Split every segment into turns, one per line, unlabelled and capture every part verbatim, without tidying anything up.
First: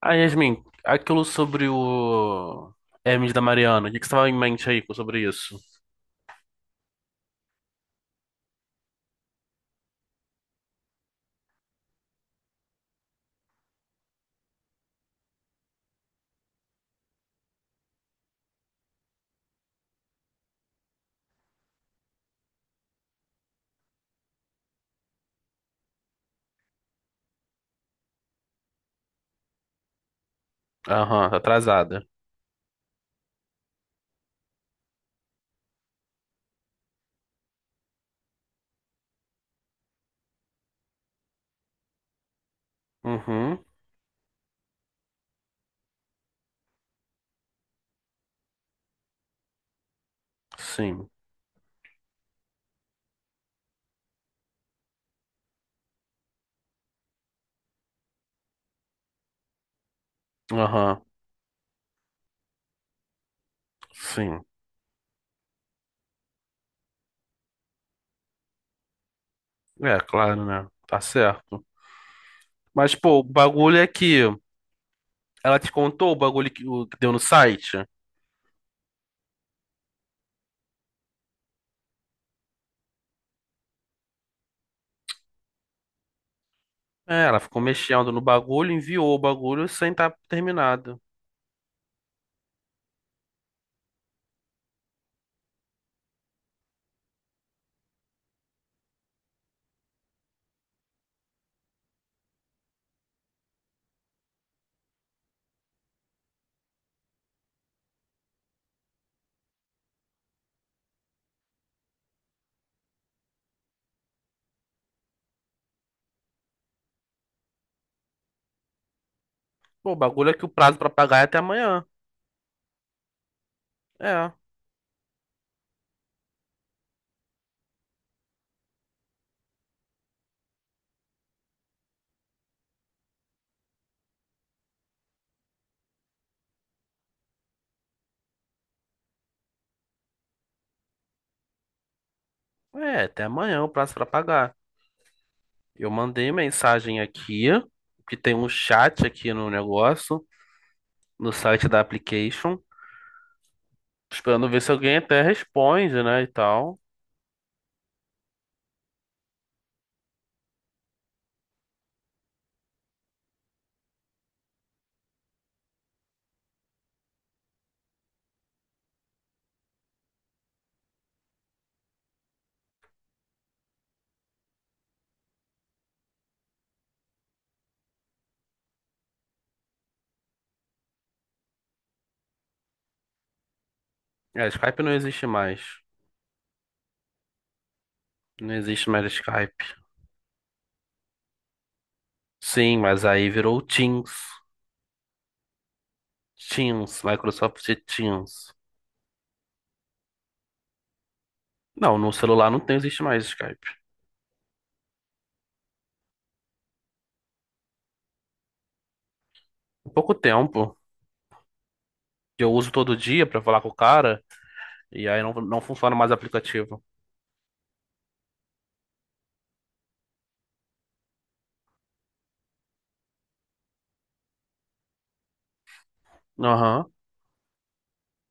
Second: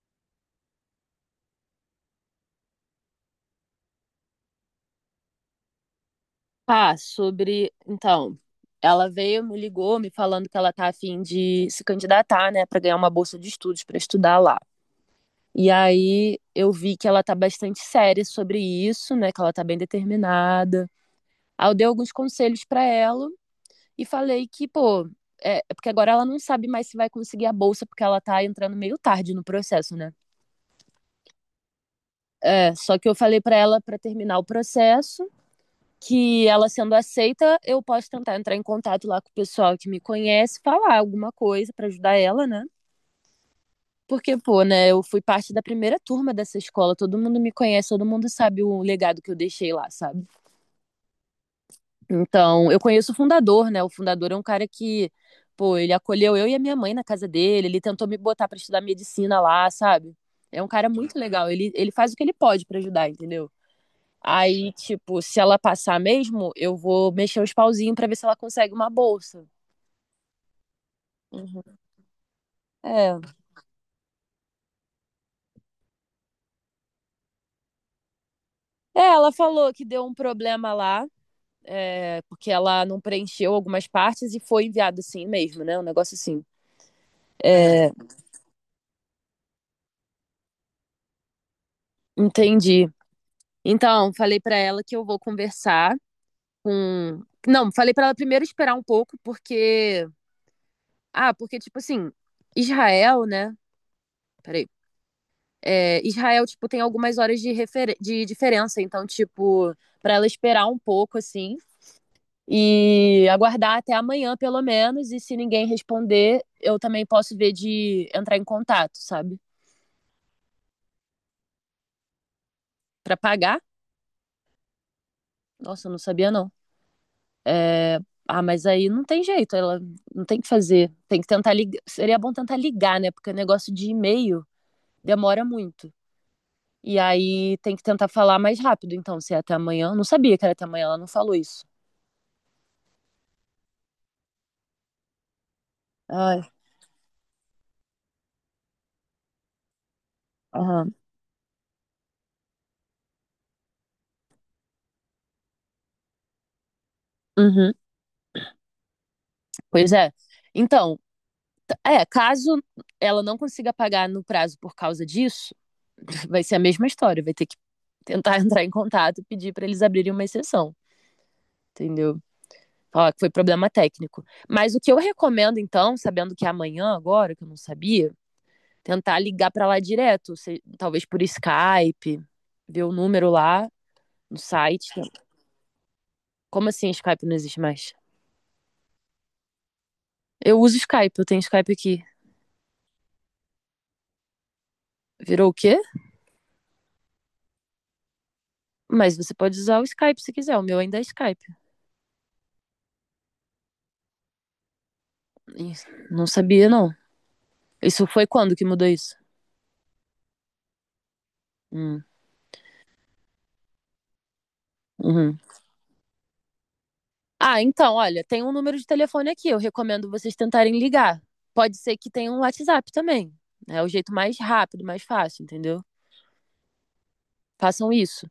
Ah, Yasmin, aquilo sobre o Hermes da Mariana, o que que você tava em mente aí sobre isso?
Ah, sobre. Então, ela veio, me ligou, me falando que ela tá a fim de se candidatar, né, Pra ganhar uma bolsa de estudos pra estudar lá. E aí eu vi que ela tá bastante séria sobre isso, né, que ela tá bem determinada. Aí eu dei alguns conselhos pra ela e falei que, pô, é é porque agora ela não sabe mais se vai conseguir a bolsa porque ela tá entrando meio tarde no processo, né?
Aham, tá atrasada.
É, só que eu falei pra ela pra terminar o processo que ela sendo aceita, eu posso tentar entrar em contato lá com o pessoal que me conhece, falar alguma coisa para ajudar ela, né?
Uhum,
Porque, pô, né, eu fui parte da primeira turma dessa escola, todo mundo me conhece, todo mundo sabe o legado que eu deixei lá, sabe?
sim.
Então, eu conheço o fundador, né? O fundador é um cara que, pô, ele acolheu eu e a minha mãe na casa dele, ele tentou me botar para estudar medicina lá, sabe? É um cara
Aham,
muito legal, ele, ele faz o que ele pode para ajudar, entendeu?
sim.
Aí, tipo, se ela passar mesmo, eu vou mexer os pauzinhos pra ver se ela consegue uma bolsa.
É, claro, né? Tá certo.
Uhum.
Mas, pô,
É.
o bagulho é que ela te contou o bagulho que, o que deu no site?
É, ela falou que deu um problema lá, é, porque ela não preencheu algumas partes e foi enviado assim mesmo, né? Um negócio assim.
É, ela ficou
É,
mexendo no bagulho, enviou o bagulho sem estar terminado.
entendi. Então, falei pra ela que eu vou conversar com. Não, falei pra ela primeiro esperar um pouco, porque. Ah, porque, tipo assim, Israel, né? Peraí. É, Israel, tipo, tem algumas horas de, refer- de diferença, então, tipo, para ela esperar um pouco, assim, e aguardar até amanhã, pelo menos, e se ninguém responder, eu também posso ver de entrar em contato, sabe?
Pô, o bagulho é que o prazo pra pagar é até amanhã.
Para pagar.
É,
Nossa, eu não sabia, não. É, Ah, mas aí não tem jeito, ela não tem o que fazer. Tem que tentar ligar. Seria bom tentar ligar, né? Porque o negócio de e-mail demora muito. E aí tem que tentar falar mais rápido, então, se é até amanhã. Não sabia que era até amanhã, ela não falou isso.
é, até amanhã o prazo pra pagar. Eu mandei
Ai,
mensagem aqui, que tem um chat aqui no negócio,
aham.
no site da application, esperando ver se alguém até responde, né, e tal.
Uhum, pois é. Então, t- é, caso ela não consiga pagar no prazo por causa disso, vai ser a mesma história. Vai ter que tentar entrar em contato e pedir para eles abrirem uma exceção, entendeu? ó que foi problema técnico. Mas o que eu recomendo, então, sabendo que é amanhã agora, que eu não sabia, tentar ligar para lá direto, se- talvez por Skype, ver o número lá no
É, Skype
site.
não existe mais.
Como assim Skype não existe mais?
Não existe mais Skype.
Eu uso Skype, eu tenho Skype aqui.
Sim, mas aí virou Teams.
Virou o quê?
Teams, Microsoft Teams.
Mas você pode usar o Skype se quiser, o meu ainda é Skype.
Não, no celular não tem, existe mais Skype.
Não sabia, não. Isso foi quando que mudou isso?
Há pouco tempo,
Hum,
que eu uso todo dia pra falar com o cara, e aí não,
uhum.
não funciona mais o aplicativo.
Ah, então, olha, tem um número de telefone aqui. Eu recomendo vocês tentarem ligar. Pode ser que tenha um WhatsApp também. É o jeito mais rápido, mais fácil, entendeu?
Aham,
Façam isso.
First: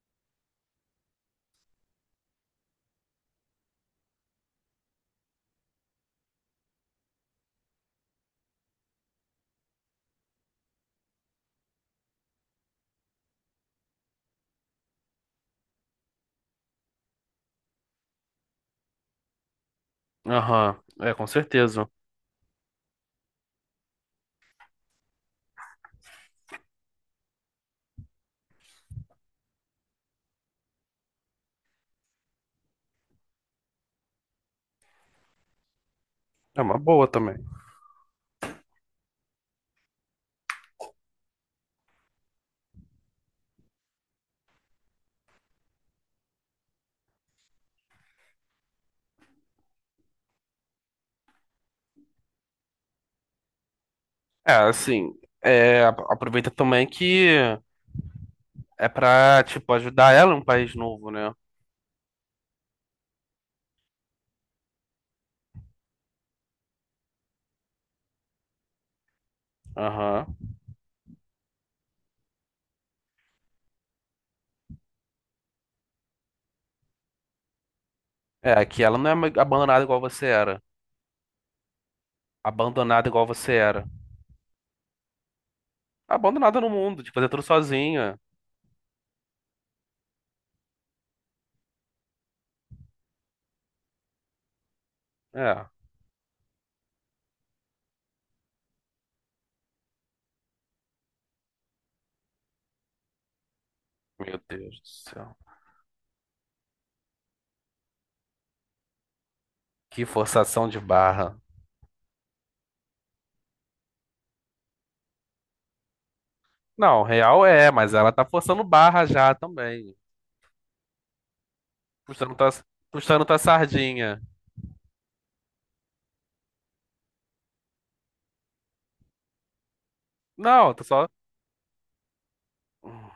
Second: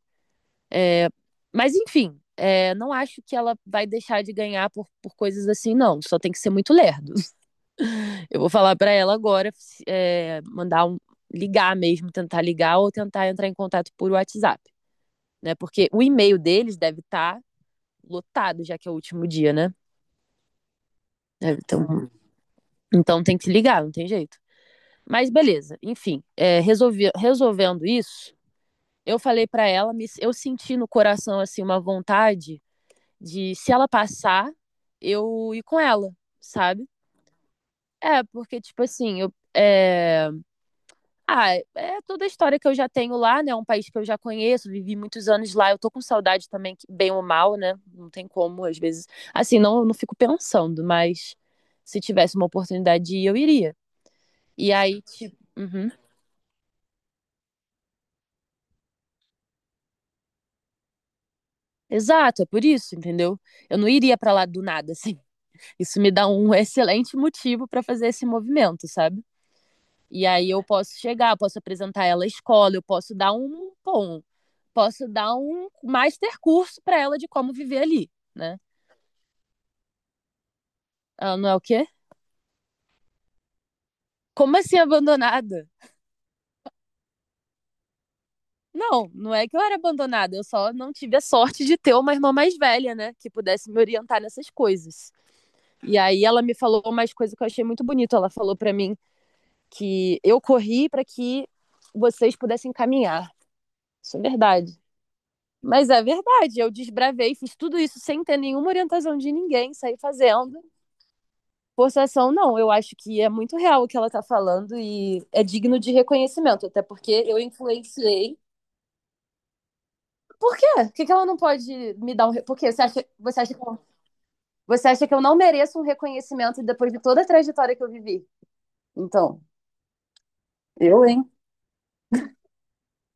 É, mas, enfim, é, não acho que ela vai deixar de ganhar por, por coisas assim, não. Só tem que ser muito lerdo. Eu vou falar pra ela agora, é, mandar um, ligar mesmo, tentar ligar ou tentar entrar em contato por WhatsApp, né? Porque o e-mail deles deve estar lotado, já que é o último dia, né?
aham. É, com
É,
certeza.
Então, então tem que se ligar, não tem jeito. Mas beleza, enfim, é, resolvi- resolvendo isso, eu falei pra ela, me- eu senti no coração assim uma vontade de se ela passar, eu ir com ela,
É uma
sabe?
boa também.
É, porque tipo assim, eu é, Ah, é toda a história que eu já tenho lá, né? É um país que eu já conheço, vivi muitos anos lá. Eu tô com saudade também, que- bem ou mal, né? Não tem como, às vezes. Assim, não, não fico pensando, mas se tivesse uma oportunidade de ir, eu iria.
É,
E aí,
assim,
tipo.
é,
Uhum.
ap- aproveita também que é pra, tipo, ajudar ela em um país novo, né?
Exato, é por isso, entendeu? Eu não iria pra lá do nada, assim. Isso me dá um excelente motivo pra fazer esse movimento, sabe? E
Aham.
aí eu posso chegar, posso apresentar ela à escola, eu posso dar um, bom, posso dar um master curso pra ela de como viver ali.
É,
Né?
aqui ela não é ma- abandonada igual você era.
Ela não é o quê?
Abandonada igual você era.
Como assim abandonada?
Abandonada no mundo, de fazer tudo sozinha.
Não, não é que eu era abandonada, eu só não tive a sorte de ter uma irmã mais velha, né? Que pudesse me orientar nessas coisas.
É,
E aí ela me falou mais coisas que eu achei muito bonito. Ela falou para mim que eu corri para que vocês pudessem caminhar. Isso é
meu
verdade.
Deus do céu.
Mas é verdade, eu desbravei, fiz tudo isso sem ter nenhuma orientação de ninguém, saí
Que
fazendo.
forçação de barra.
Forçação, não, eu acho que é muito real o que ela tá falando e é digno de reconhecimento, até
Não,
porque eu
real é, mas ela tá
influenciei.
forçando barra já também.
Por quê? Por que, que ela não pode me dar
Puxando
um.
tua,
Por quê? Você acha,
puxando tua
você, acha que eu,
sardinha.
você acha que eu não mereço um reconhecimento depois de toda a trajetória que eu vivi? Então,
Não, tô
eu,
só.
hein?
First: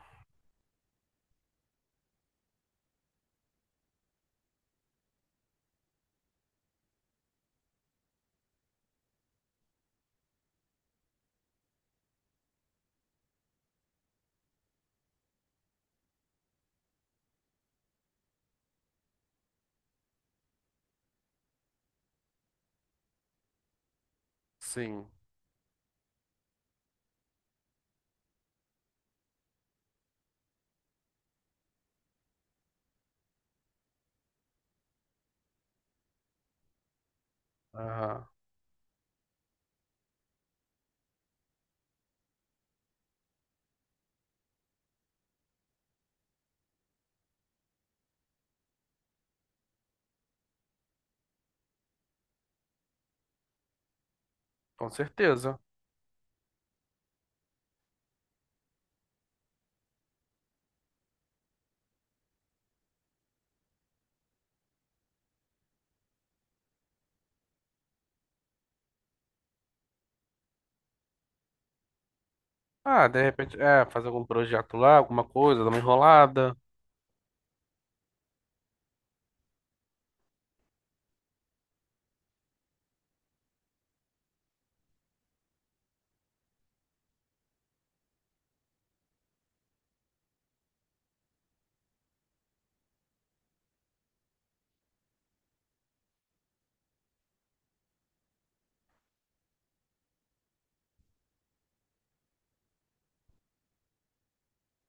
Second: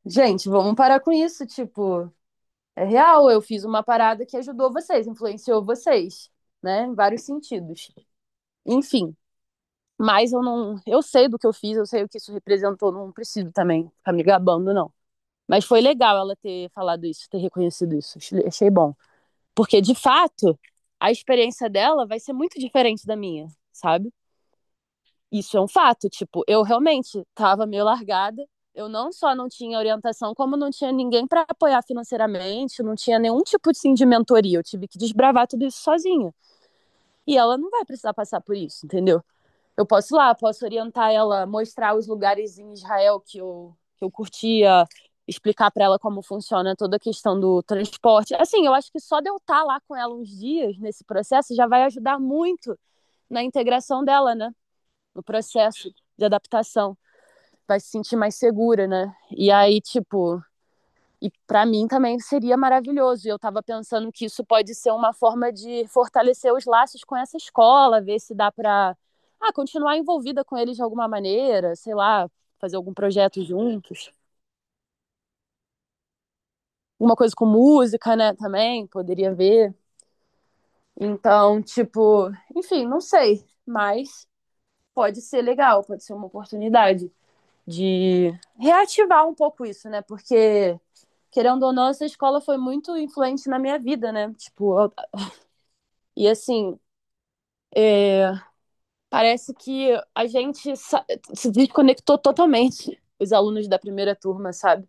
Gente, vamos parar com isso. Tipo, é real, eu fiz uma parada que ajudou vocês, influenciou vocês, né? Em vários sentidos. Enfim, mas eu não. Eu sei do que eu fiz, eu sei o que isso representou, não preciso também ficar me gabando, não. Mas foi legal ela ter falado isso, ter reconhecido isso. Achei- Achei bom. Porque, de fato, a experiência dela vai ser muito diferente da minha, sabe?
Sim.
Isso é um fato. Tipo, eu realmente tava meio largada. Eu não só não tinha orientação, como não tinha ninguém para apoiar financeiramente, não tinha nenhum tipo assim, de mentoria. Eu tive que desbravar tudo isso sozinha. E ela não vai precisar
Aham,
passar por isso, entendeu? Eu posso ir lá, posso orientar ela, mostrar os lugares em Israel que eu, que eu curtia, explicar para ela como funciona toda a questão do transporte. Assim, eu acho que só de eu estar lá com ela uns dias nesse processo já vai ajudar muito na integração dela, né?
com
No
certeza.
processo de adaptação. Vai se sentir mais segura, né? E aí, tipo, e para mim também seria maravilhoso. E eu estava pensando que isso pode ser uma forma de fortalecer os laços com essa escola, ver se dá para ah, continuar envolvida com eles de alguma maneira, sei lá, fazer algum
Ah, de
projeto
repente, é, fazer
juntos.
algum projeto lá, alguma coisa, dar uma enrolada.
Uma coisa com música, né, também, poderia ver. Então, tipo, enfim, não sei, mas pode ser legal, pode ser uma oportunidade de reativar um pouco isso, né? Porque querendo ou não, essa escola foi muito influente na minha vida, né? Tipo, e assim, é, parece que a gente se desconectou totalmente, os alunos da primeira turma, sabe?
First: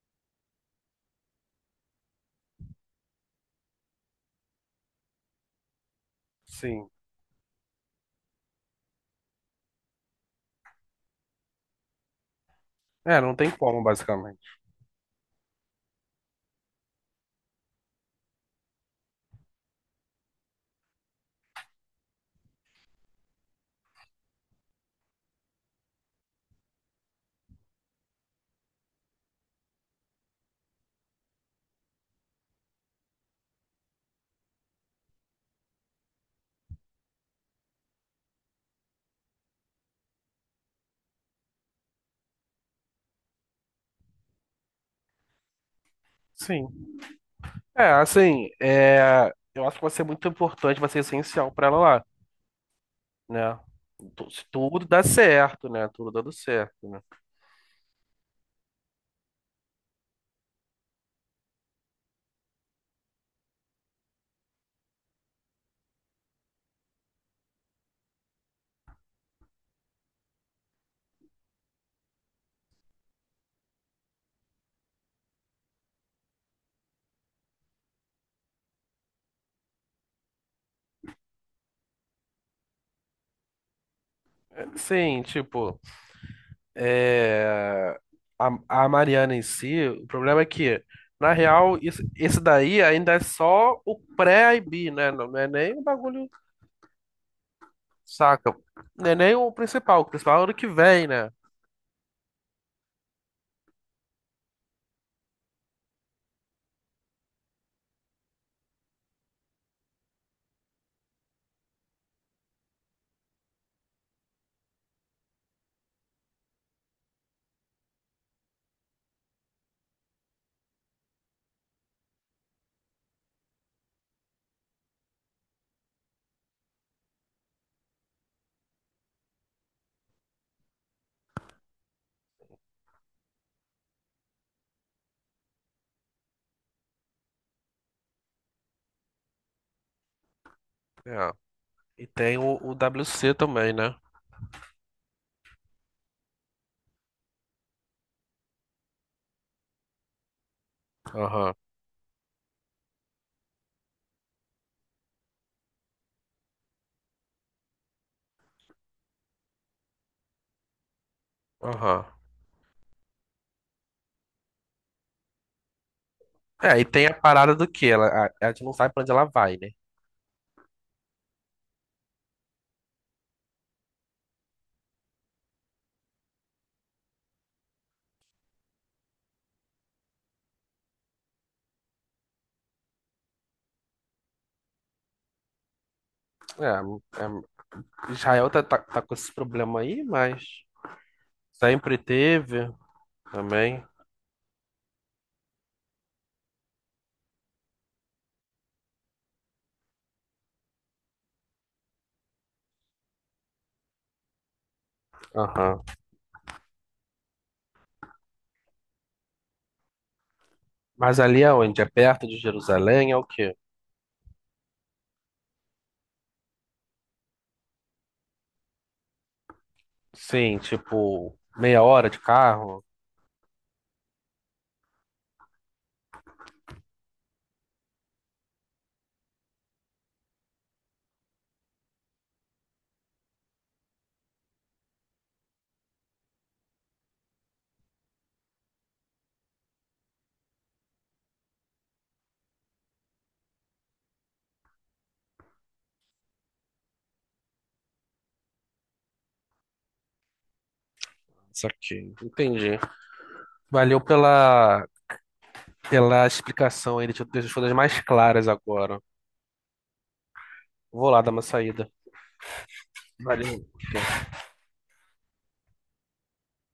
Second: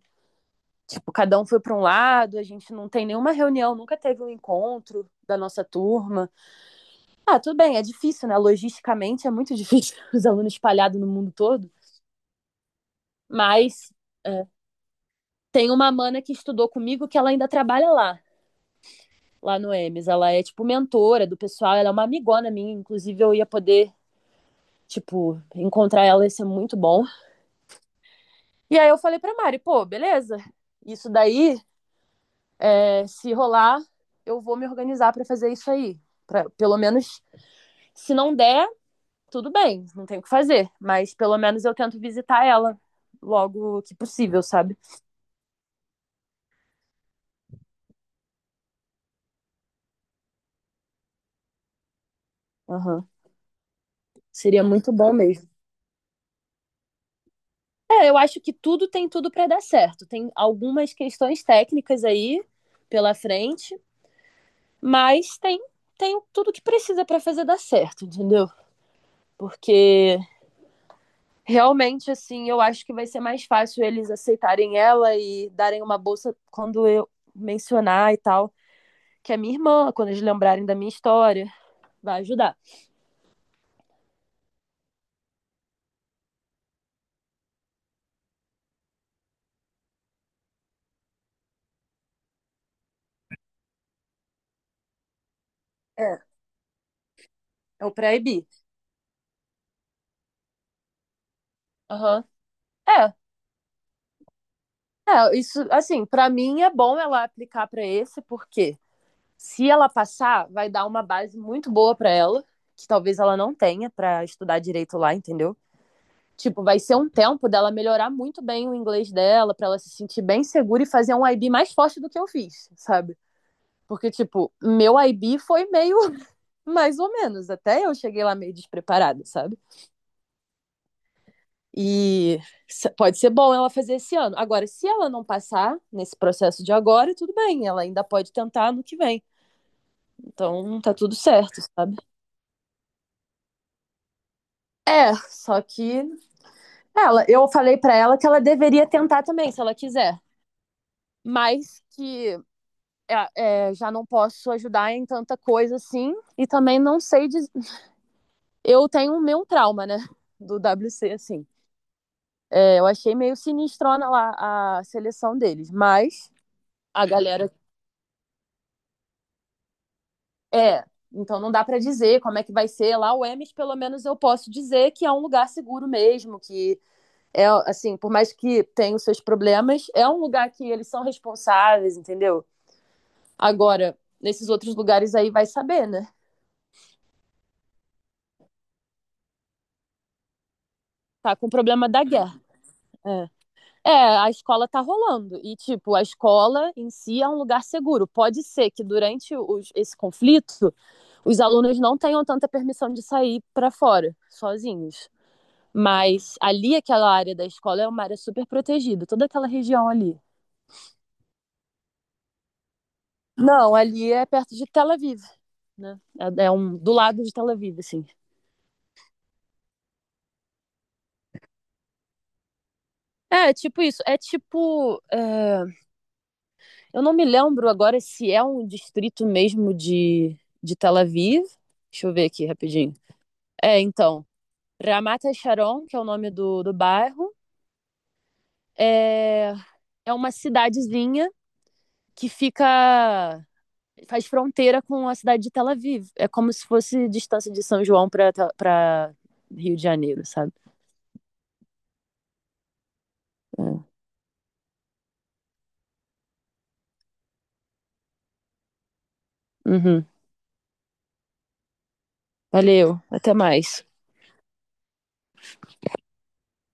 Tipo, cada um foi para um lado, a gente não tem nenhuma reunião, nunca teve um encontro da nossa turma.
Sim.
Ah, tudo bem, é difícil, né? Logisticamente é muito difícil os alunos espalhados no mundo todo,
É, não tem como,
mas
basicamente.
é, tem uma mana que estudou comigo que ela ainda trabalha lá, lá no êmes. Ela é, tipo, mentora do pessoal, ela é uma amigona minha, inclusive eu ia poder, tipo, encontrar ela, ia ser muito bom. E aí eu falei pra Mari, pô, beleza. Isso daí, é, se rolar, eu vou me organizar pra fazer isso aí. Pra, pelo menos, se não der, tudo bem, não tem o que fazer. Mas pelo menos eu tento visitar ela logo que possível, sabe?
Sim. É, assim, é, eu acho que vai ser muito importante, vai ser essencial pra ela lá,
Aham.
né? Tu- Se
Seria
tudo
muito
dá
bom mesmo.
certo, né? Tudo dando certo, né?
É, eu acho que tudo tem tudo pra dar certo. Tem algumas questões técnicas aí pela frente, mas tem, tem tudo que precisa pra fazer dar certo, entendeu? Porque realmente, assim, eu acho que vai ser mais fácil eles aceitarem ela e darem uma bolsa quando eu mencionar e tal, que é minha irmã, quando eles lembrarem da minha história, vai ajudar.
É, sim, tipo, é, a, a Mariana em si, o problema é que, na real, isso, esse daí ainda é só o pré-I B, né? Não, não é nem o bagulho,
É. É o pré-I B.
saca? Não é nem o principal, o principal é o ano que vem, né?
Aham. É, é, isso, assim, pra mim é bom ela aplicar pra esse, porque se ela passar, vai dar uma base muito boa pra ela, que talvez ela não tenha pra estudar direito lá, entendeu? Tipo, vai ser um tempo dela melhorar muito bem o inglês dela, para ela se sentir bem segura e fazer um I B mais forte do que eu fiz, sabe? Porque, tipo, meu I B foi meio mais ou menos. Até eu cheguei lá meio despreparada, sabe? E pode ser bom ela fazer esse ano. Agora, se ela não passar nesse processo de agora, tudo bem, ela ainda pode tentar no que vem. Então, tá tudo
É.
certo, sabe?
E tem o, o W C também, né?
É, só que ela, eu falei para ela que ela deveria tentar também, se ela quiser,
Aham,
mas que é, é, já não posso ajudar em tanta coisa assim. E também não sei. Diz... Eu tenho o meu trauma, né? Do W C, assim.
aham.
É, eu achei meio sinistrona lá a seleção deles, mas
É, e
a
tem a
galera.
parada do que ela, a, a gente não sabe pra onde ela vai, né?
É, então não dá para dizer como é que vai ser lá o Emes, pelo menos eu posso dizer que é um lugar seguro mesmo, que é assim, por mais que tenha os seus problemas, é um lugar que eles são responsáveis, entendeu? Agora, nesses outros lugares aí vai saber, né?
É, é, Israel tá, tá, tá com esse problema aí, mas
Tá com o problema
sempre
da guerra.
teve
É.
também.
É, a escola tá rolando. E, tipo, a escola em si é um lugar seguro. Pode ser que durante os- esse conflito, os alunos não tenham tanta permissão de sair pra fora, sozinhos.
Aham.
Mas ali, aquela área da escola é uma área super protegida, toda aquela região ali.
Mas ali é onde? É perto de Jerusalém? É o quê?
Não, ali é perto de Tel Aviv, né? É, é um, do lado de Tel Aviv, assim.
Sim, tipo, meia hora de carro?
É, tipo isso. É tipo. É, eu não me lembro agora se é um distrito mesmo de, de Tel Aviv. Deixa eu ver aqui rapidinho. É, então, Ramat Sharon, que é o nome do, do bairro, é, é uma cidadezinha que fica faz fronteira com a cidade de Tel Aviv. É como se fosse distância de São João para Rio de Janeiro, sabe?
Isso aqui. Entendi.
É.
Valeu pela, pela explicação aí, deixa eu deixar as coisas mais claras agora.
Uhum.
Vou lá dar uma saída.
Valeu, até
Valeu.
mais.